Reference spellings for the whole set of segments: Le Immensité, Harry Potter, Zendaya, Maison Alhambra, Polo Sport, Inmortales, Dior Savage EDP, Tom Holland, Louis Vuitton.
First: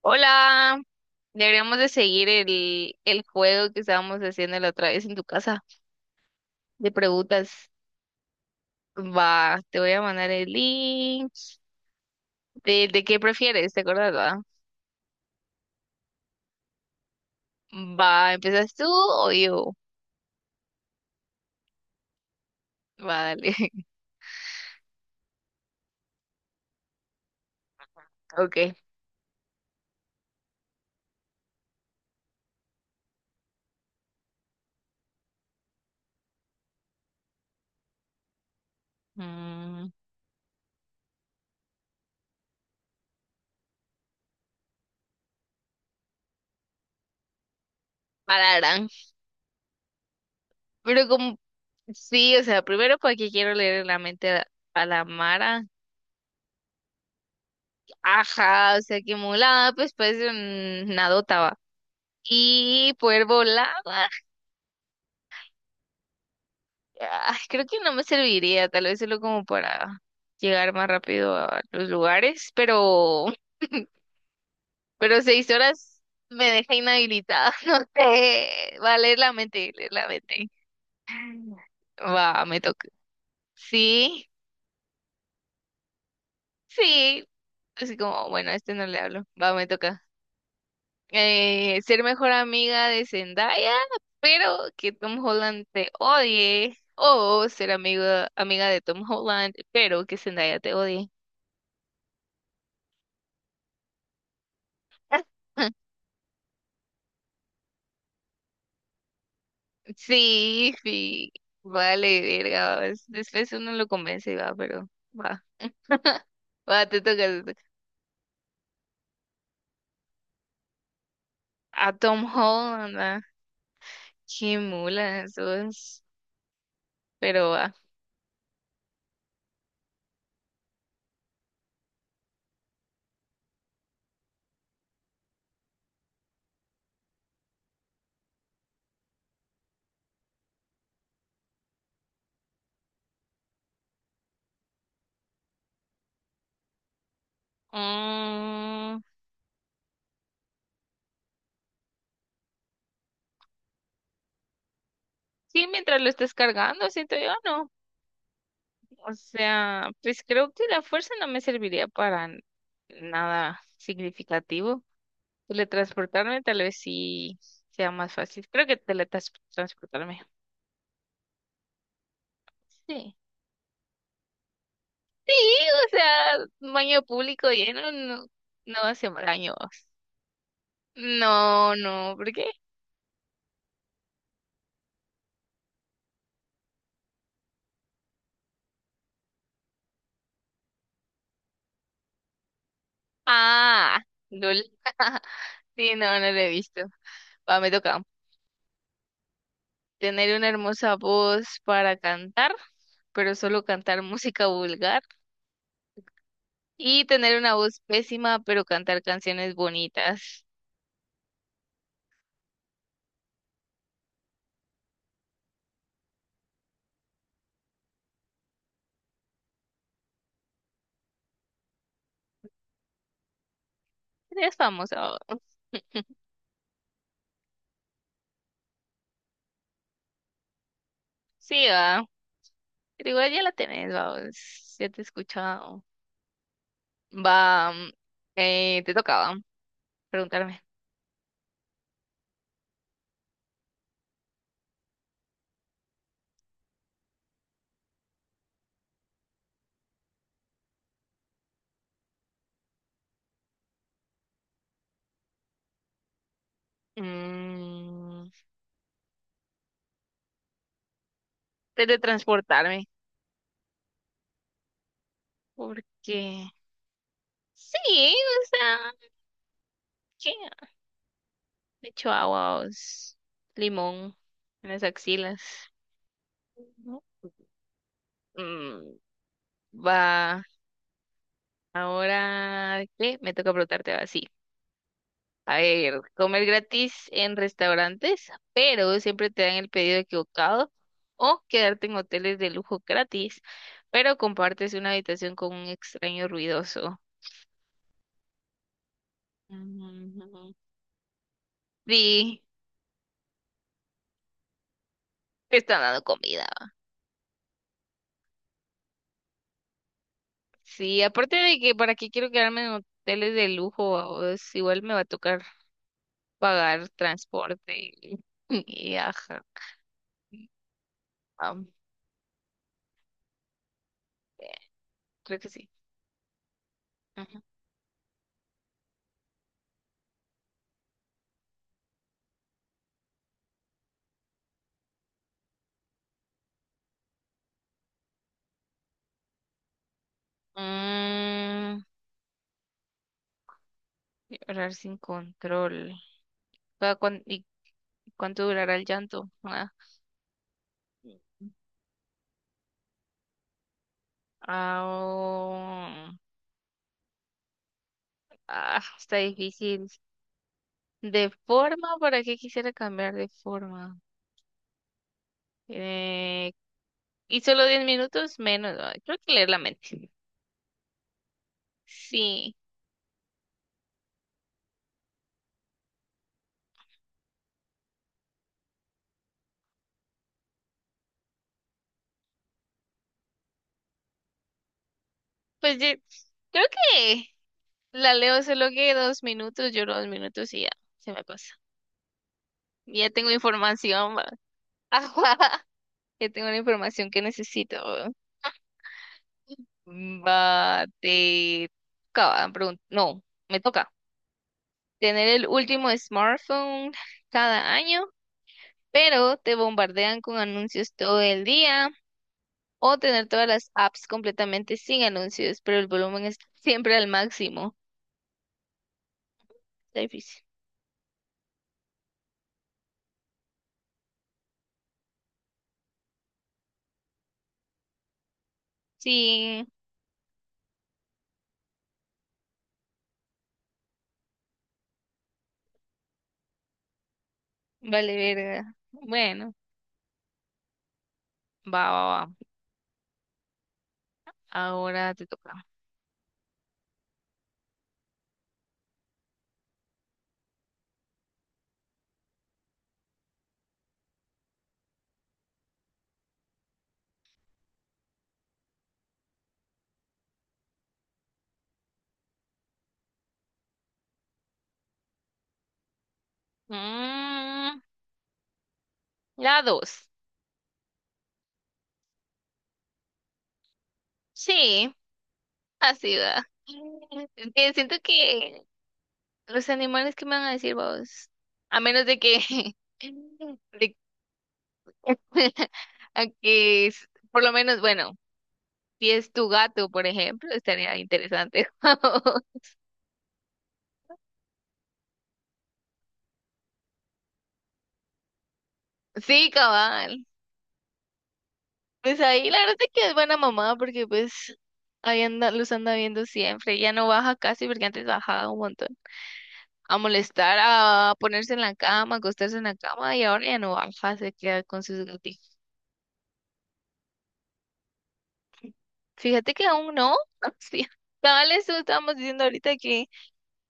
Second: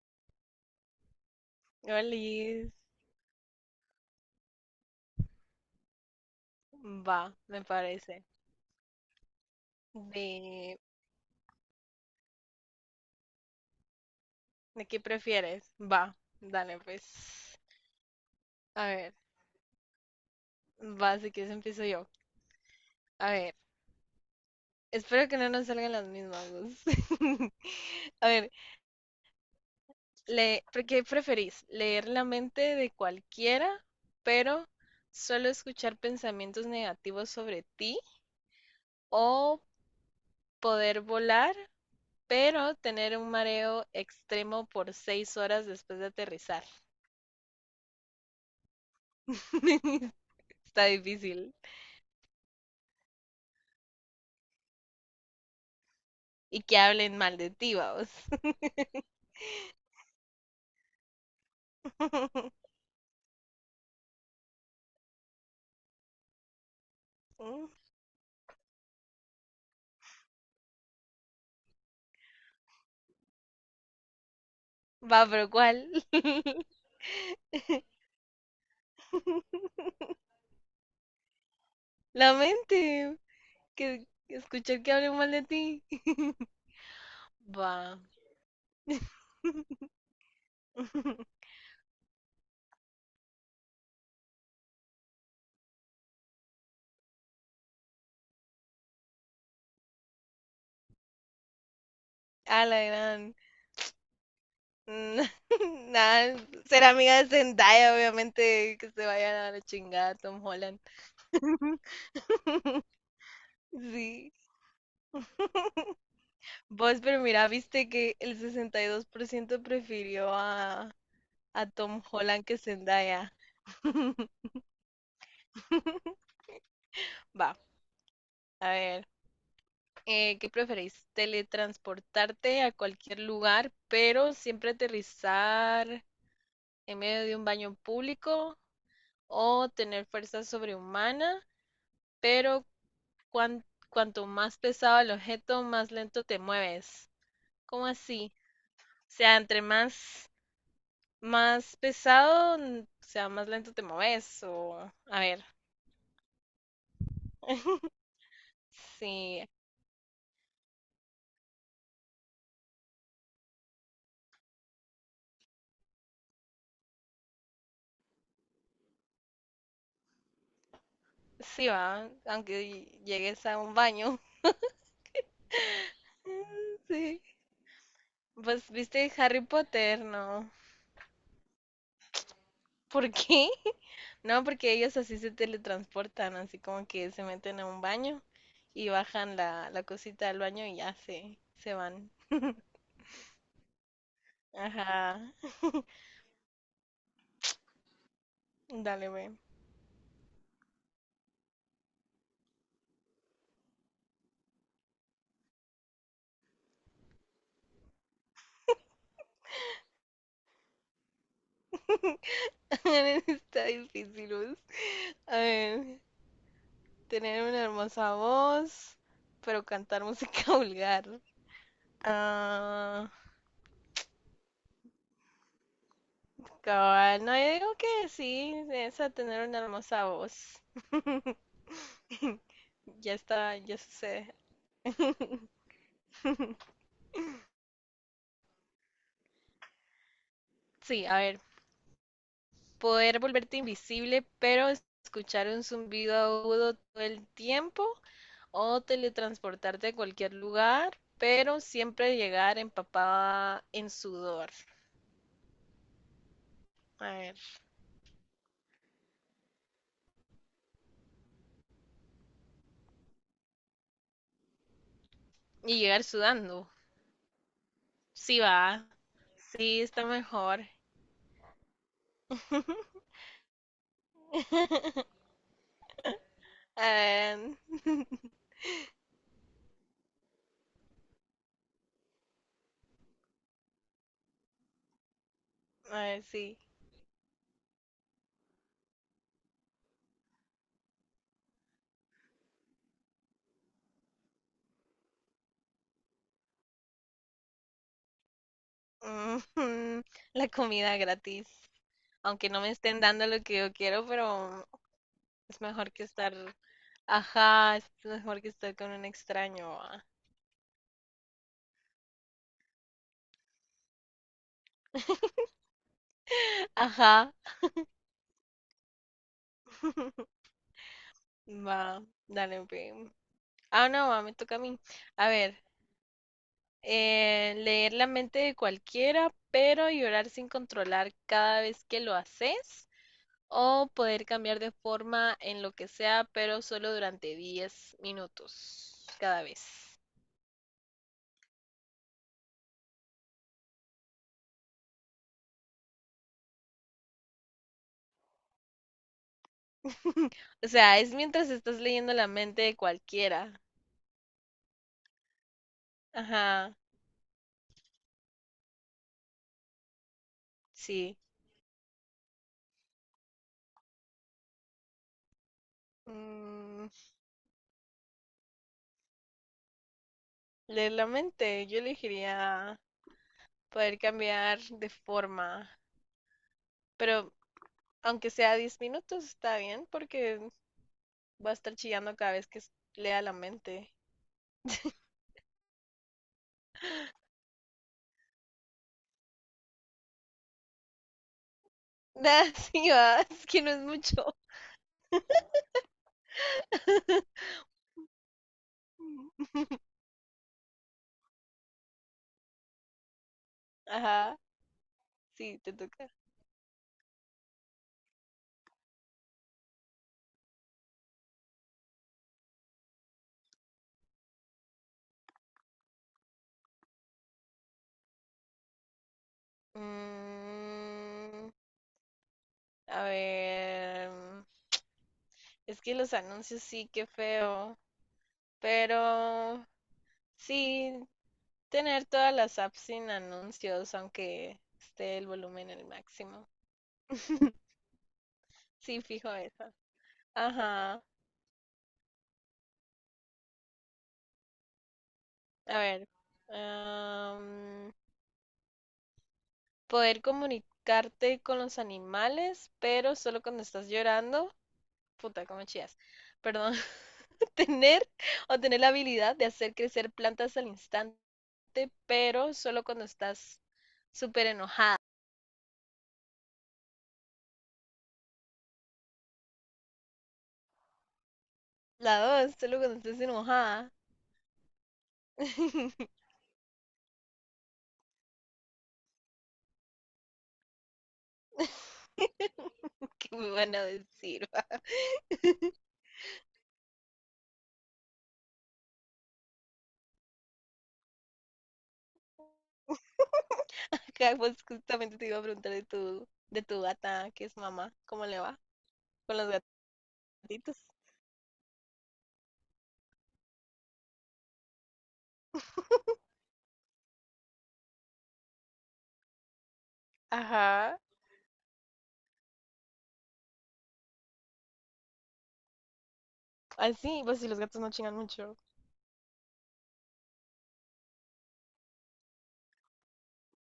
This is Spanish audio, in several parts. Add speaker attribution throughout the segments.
Speaker 1: Hola, deberíamos de seguir
Speaker 2: Olis,
Speaker 1: el juego que estábamos haciendo la otra vez en tu casa de
Speaker 2: va, me
Speaker 1: preguntas.
Speaker 2: parece.
Speaker 1: Va, te voy a mandar el
Speaker 2: ¿De,
Speaker 1: link. ¿De qué prefieres? ¿Te acuerdas, va?
Speaker 2: de qué prefieres? Va, dale pues.
Speaker 1: Va, ¿empiezas tú
Speaker 2: A ver,
Speaker 1: o yo?
Speaker 2: va, si quieres empiezo yo.
Speaker 1: Va,
Speaker 2: A
Speaker 1: dale.
Speaker 2: ver, espero que no nos salgan las mismas dos. A ver,
Speaker 1: Ok.
Speaker 2: ¿por ¿qué preferís? ¿Leer la mente de cualquiera, pero solo escuchar pensamientos negativos sobre ti? ¿O
Speaker 1: Mm,
Speaker 2: poder volar, pero tener un mareo extremo por 6 horas después de aterrizar?
Speaker 1: pararán.
Speaker 2: Está
Speaker 1: Pero como,
Speaker 2: difícil.
Speaker 1: sí, o sea, primero porque quiero leer la mente a la Mara.
Speaker 2: Y que hablen mal de ti, vamos.
Speaker 1: Ajá, o sea, que mulada, pues parece una dota, va. Y poder volar. Ay, creo que no me serviría, tal vez solo como para llegar más rápido a los lugares, pero, pero
Speaker 2: Va, pero
Speaker 1: seis
Speaker 2: ¿cuál?
Speaker 1: horas me deja inhabilitada, no sé, va a leer la mente, leer la mente.
Speaker 2: La
Speaker 1: Va, me toca.
Speaker 2: mente, que
Speaker 1: Sí,
Speaker 2: escuchar que hablen mal de ti.
Speaker 1: sí, así
Speaker 2: Va.
Speaker 1: como, bueno, a este no le hablo, va, me toca. Ser mejor amiga de Zendaya, pero que Tom Holland te odie, o ser amigo, amiga de Tom Holland, pero que Zendaya te odie.
Speaker 2: A la gran. Mm. Nada, ser amiga de Zendaya, obviamente, que se vayan a la chingada Tom
Speaker 1: Sí,
Speaker 2: Holland.
Speaker 1: sí, vale, verga, va, después uno lo convence
Speaker 2: Sí.
Speaker 1: y va, pero va, va, te
Speaker 2: Vos,
Speaker 1: toca,
Speaker 2: pero
Speaker 1: te
Speaker 2: mira,
Speaker 1: toca.
Speaker 2: viste que el 62% prefirió a
Speaker 1: A
Speaker 2: Tom
Speaker 1: Tom
Speaker 2: Holland que
Speaker 1: Holland, va,
Speaker 2: Zendaya.
Speaker 1: qué mula, eso es, pero
Speaker 2: Va,
Speaker 1: va.
Speaker 2: a ver. ¿Qué preferís? ¿Teletransportarte a cualquier lugar, pero siempre aterrizar en medio de un baño público? ¿O tener fuerza sobrehumana, pero cuan- cuanto más pesado el objeto, más lento te mueves? ¿Cómo así?
Speaker 1: Mm,
Speaker 2: O sea, entre más pesado, o sea, más lento te mueves. O, a ver,
Speaker 1: sí, mientras lo estés cargando, siento yo, no, o
Speaker 2: sí,
Speaker 1: sea, pues creo que la fuerza no me serviría para nada significativo. Teletransportarme tal vez sí sea más fácil, creo que teletransportarme,
Speaker 2: sí va, aunque
Speaker 1: sí.
Speaker 2: llegues a un baño.
Speaker 1: Sí, o sea, un baño
Speaker 2: Sí.
Speaker 1: público lleno no,
Speaker 2: Pues
Speaker 1: no hace
Speaker 2: viste Harry
Speaker 1: daño.
Speaker 2: Potter, ¿no?
Speaker 1: No, no, ¿por qué?
Speaker 2: ¿Por qué? No, porque ellos así se teletransportan, así como que se meten a un baño y bajan la cosita del baño y ya se van.
Speaker 1: Ah, lol.
Speaker 2: Ajá,
Speaker 1: Sí, no, no lo he visto. Va, me toca
Speaker 2: dale, ve.
Speaker 1: tener una hermosa voz para cantar, pero solo cantar música vulgar. Y tener una voz pésima, pero cantar canciones bonitas.
Speaker 2: Está difícil, Luz. A ver, tener una hermosa voz, pero cantar música vulgar. Ah,
Speaker 1: Eres famosa, va.
Speaker 2: cabal, no, yo digo que sí, esa tener una hermosa voz.
Speaker 1: Sí, va. Pero
Speaker 2: Ya
Speaker 1: igual ya la
Speaker 2: está, ya
Speaker 1: tenés, va.
Speaker 2: sucede.
Speaker 1: Ya te he escuchado. Va. Te tocaba preguntarme.
Speaker 2: Sí, a ver. Poder volverte invisible, pero escuchar un zumbido agudo todo el tiempo o teletransportarte a cualquier lugar, pero siempre llegar empapada en sudor. A ver.
Speaker 1: Mm, teletransportarme,
Speaker 2: Y llegar
Speaker 1: porque
Speaker 2: sudando.
Speaker 1: sí,
Speaker 2: Sí
Speaker 1: o sea,
Speaker 2: va, sí está
Speaker 1: ¿qué?
Speaker 2: mejor.
Speaker 1: Le echo agua, limón en las axilas.
Speaker 2: A
Speaker 1: Ujú.
Speaker 2: ver,
Speaker 1: Mm, va, ahora, ¿qué? Me toca preguntarte así. A ver,
Speaker 2: a ver,
Speaker 1: comer
Speaker 2: sí.
Speaker 1: gratis en restaurantes, pero siempre te dan el pedido equivocado, o quedarte en hoteles de lujo gratis, pero compartes una habitación con un extraño ruidoso.
Speaker 2: Mm. La
Speaker 1: Mm,
Speaker 2: comida gratis.
Speaker 1: sí.
Speaker 2: Aunque no me estén dando lo que yo quiero, pero
Speaker 1: Me
Speaker 2: es
Speaker 1: están
Speaker 2: mejor
Speaker 1: dando
Speaker 2: que estar.
Speaker 1: comida.
Speaker 2: Ajá, es mejor que estar con un extraño. Ah.
Speaker 1: Sí, aparte de que para qué quiero quedarme en hoteles de lujo, o es igual me va a tocar pagar
Speaker 2: Ajá.
Speaker 1: transporte y, y ajá. am,
Speaker 2: Va, dale, ve. Ah, no, va, me
Speaker 1: eh,
Speaker 2: toca a mí. A
Speaker 1: creo que
Speaker 2: ver,
Speaker 1: sí. Ajá.
Speaker 2: leer la mente de cualquiera, pero llorar sin controlar cada vez que lo haces. O poder cambiar de forma en lo que sea, pero solo durante 10 minutos cada vez.
Speaker 1: Mm, llorar sin control. ¿Y cuánto durará el llanto? Ah,
Speaker 2: O sea, es mientras estás leyendo la mente de cualquiera.
Speaker 1: ah, oh,
Speaker 2: Ajá,
Speaker 1: ah, está difícil.
Speaker 2: sí.
Speaker 1: De forma, ¿para qué quisiera cambiar de forma? Eh,
Speaker 2: Mm.
Speaker 1: y solo 10 minutos menos. Ah, creo que leer la mente.
Speaker 2: Leer la mente, yo
Speaker 1: Sí,
Speaker 2: elegiría poder cambiar de forma, pero aunque sea 10 minutos está bien porque va a estar chillando cada vez que lea la mente.
Speaker 1: pues yo creo que la leo solo que 2 minutos, lloro 2 minutos y ya se me pasa.
Speaker 2: Nah, sí,
Speaker 1: Ya
Speaker 2: va,
Speaker 1: tengo
Speaker 2: es que no es
Speaker 1: información, va.
Speaker 2: mucho.
Speaker 1: Ajá, ya tengo la información que necesito. Mm, va, te toca? No, me toca
Speaker 2: Ajá,
Speaker 1: tener el
Speaker 2: sí, te
Speaker 1: último
Speaker 2: toca.
Speaker 1: smartphone cada año, pero te bombardean con anuncios todo el día o tener todas las apps completamente sin anuncios, pero el volumen es siempre al máximo. Está difícil.
Speaker 2: Mm, a ver, es que los anuncios sí, qué feo, pero
Speaker 1: Sí.
Speaker 2: sí, tener todas las apps sin anuncios, aunque esté el volumen el máximo.
Speaker 1: Vale, verga.
Speaker 2: Sí, fijo
Speaker 1: Bueno,
Speaker 2: eso. Ajá.
Speaker 1: va, va, va. Ahora te toca.
Speaker 2: A ver. am, poder comunicarte con los animales, pero solo cuando estás llorando. Puta, cómo chías. Perdón. Tener tener la habilidad de hacer crecer plantas al instante, pero solo cuando estás súper enojada.
Speaker 1: Mm, la dos.
Speaker 2: La dos, solo cuando estás enojada.
Speaker 1: Sí, así va. Es que siento que los animales que me van a decir vos, a menos de que,
Speaker 2: ¿Qué me van a
Speaker 1: de-
Speaker 2: decir, va?
Speaker 1: a que s- por lo menos, bueno, si es tu gato, por ejemplo, estaría interesante.
Speaker 2: Acá, pues justamente te iba a preguntar de de tu gata, que es mamá, ¿cómo le va con los
Speaker 1: Sí, cabal.
Speaker 2: gatitos?
Speaker 1: Pues ahí la verdad es que es buena mamá porque pues ahí anda, los anda viendo siempre. Ya no baja casi porque antes bajaba un montón. A molestar,
Speaker 2: Ajá.
Speaker 1: a ponerse en la cama, acostarse en la cama y ahora ya no baja, se queda con sus gatitos.
Speaker 2: Así, pues si los gatos no chingan mucho.
Speaker 1: Fíjate que aún no. Sí. Tal eso estábamos diciendo ahorita que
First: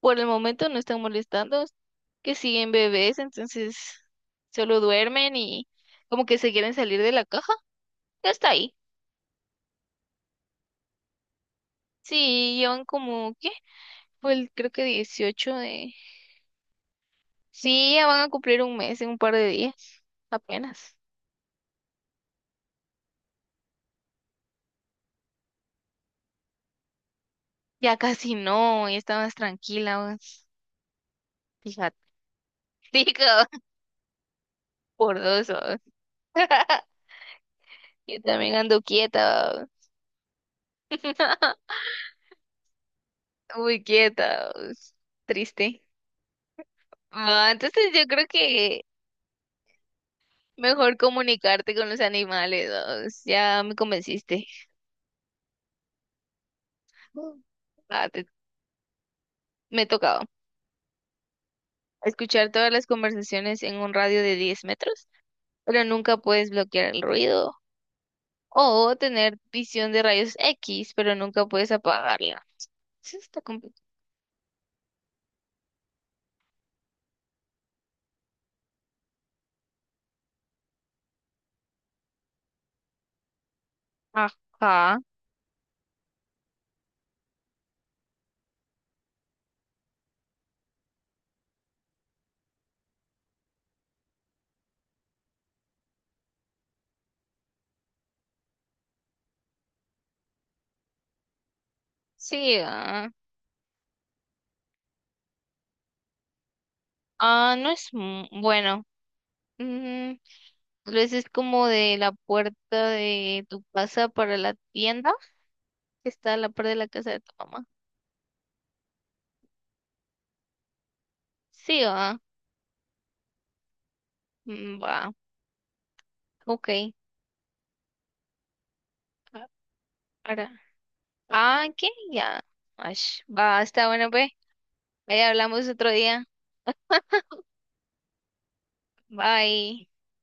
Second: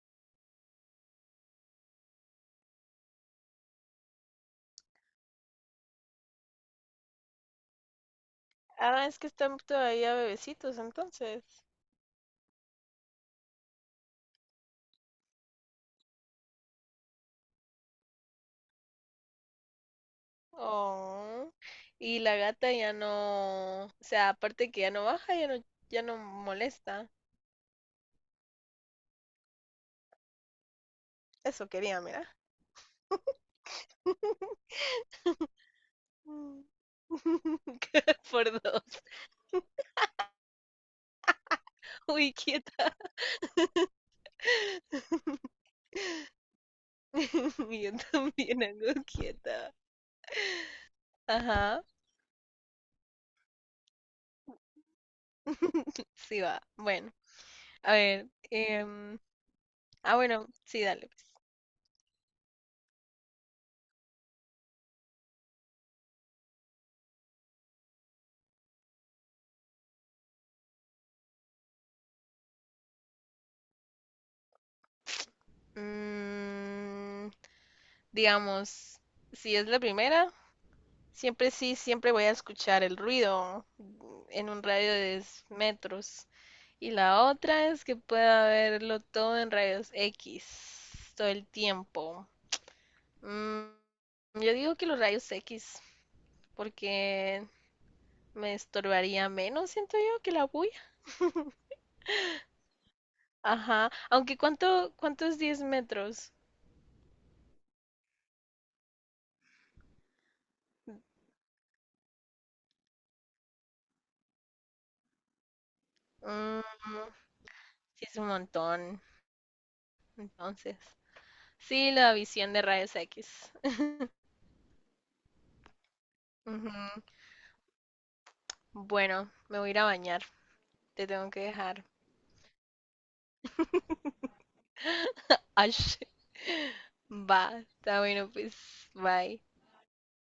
Speaker 1: por el momento no están molestando, que siguen bebés, entonces solo duermen y como que se quieren salir de la caja. Ya está ahí.
Speaker 2: Ah, es que están todavía bebecitos entonces.
Speaker 1: Sí, llevan como, ¿qué? Fue el, creo que 18 de sí, ya van a cumplir un mes en un par de días, apenas.
Speaker 2: Oh. Y la gata ya no, o sea, aparte que ya no baja, ya no molesta.
Speaker 1: Ya casi no, ya está más tranquila, vamos.
Speaker 2: Eso
Speaker 1: Fíjate.
Speaker 2: quería, mira.
Speaker 1: Digo, por dos, vamos.
Speaker 2: Mm.
Speaker 1: Yo también
Speaker 2: Por
Speaker 1: ando
Speaker 2: dos.
Speaker 1: quieta, vamos.
Speaker 2: Uy, quieta.
Speaker 1: Muy quieta, vamos. Triste. Ah, entonces
Speaker 2: Yo
Speaker 1: yo creo
Speaker 2: también
Speaker 1: que
Speaker 2: hago quieta.
Speaker 1: mejor comunicarte
Speaker 2: Ajá.
Speaker 1: con los animales, vamos. Ya me convenciste.
Speaker 2: Sí va. Bueno,
Speaker 1: Mm.
Speaker 2: a
Speaker 1: Ah,
Speaker 2: ver.
Speaker 1: me
Speaker 2: Ah,
Speaker 1: tocaba
Speaker 2: bueno, sí, dale pues.
Speaker 1: escuchar todas las conversaciones en un radio de 10 metros, pero nunca puedes bloquear el ruido o tener visión de rayos X, pero nunca puedes apagarla. Eso está complicado.
Speaker 2: Mm, digamos, si es la primera, siempre sí, siempre voy a escuchar el ruido en un radio
Speaker 1: Ajá.
Speaker 2: de 10 metros. Y la otra es que pueda verlo todo en rayos X todo el tiempo. Mm, yo digo que los rayos X, porque me estorbaría menos, siento yo, que la bulla.
Speaker 1: Sí. Ah,
Speaker 2: Ajá. Aunque, ¿cuánto es 10 metros?
Speaker 1: ah, no es bueno. Mm, tal vez es como de la puerta de tu casa para la tienda, que está a la
Speaker 2: Mm,
Speaker 1: par de la casa de tu mamá.
Speaker 2: sí, es un montón. Entonces,
Speaker 1: Sí,
Speaker 2: sí, la
Speaker 1: ah.
Speaker 2: visión de rayos X.
Speaker 1: Mm, va. Ok.
Speaker 2: Ujú. Bueno,
Speaker 1: Ah,
Speaker 2: me voy a ir a bañar.
Speaker 1: ahora.
Speaker 2: Te tengo que
Speaker 1: Ah,
Speaker 2: dejar.
Speaker 1: ¿qué? Ya. Ash. Va, está bueno, pues. Ahí hablamos otro
Speaker 2: Ash.
Speaker 1: día.
Speaker 2: Va, está bueno, pues. Bye.
Speaker 1: Bye.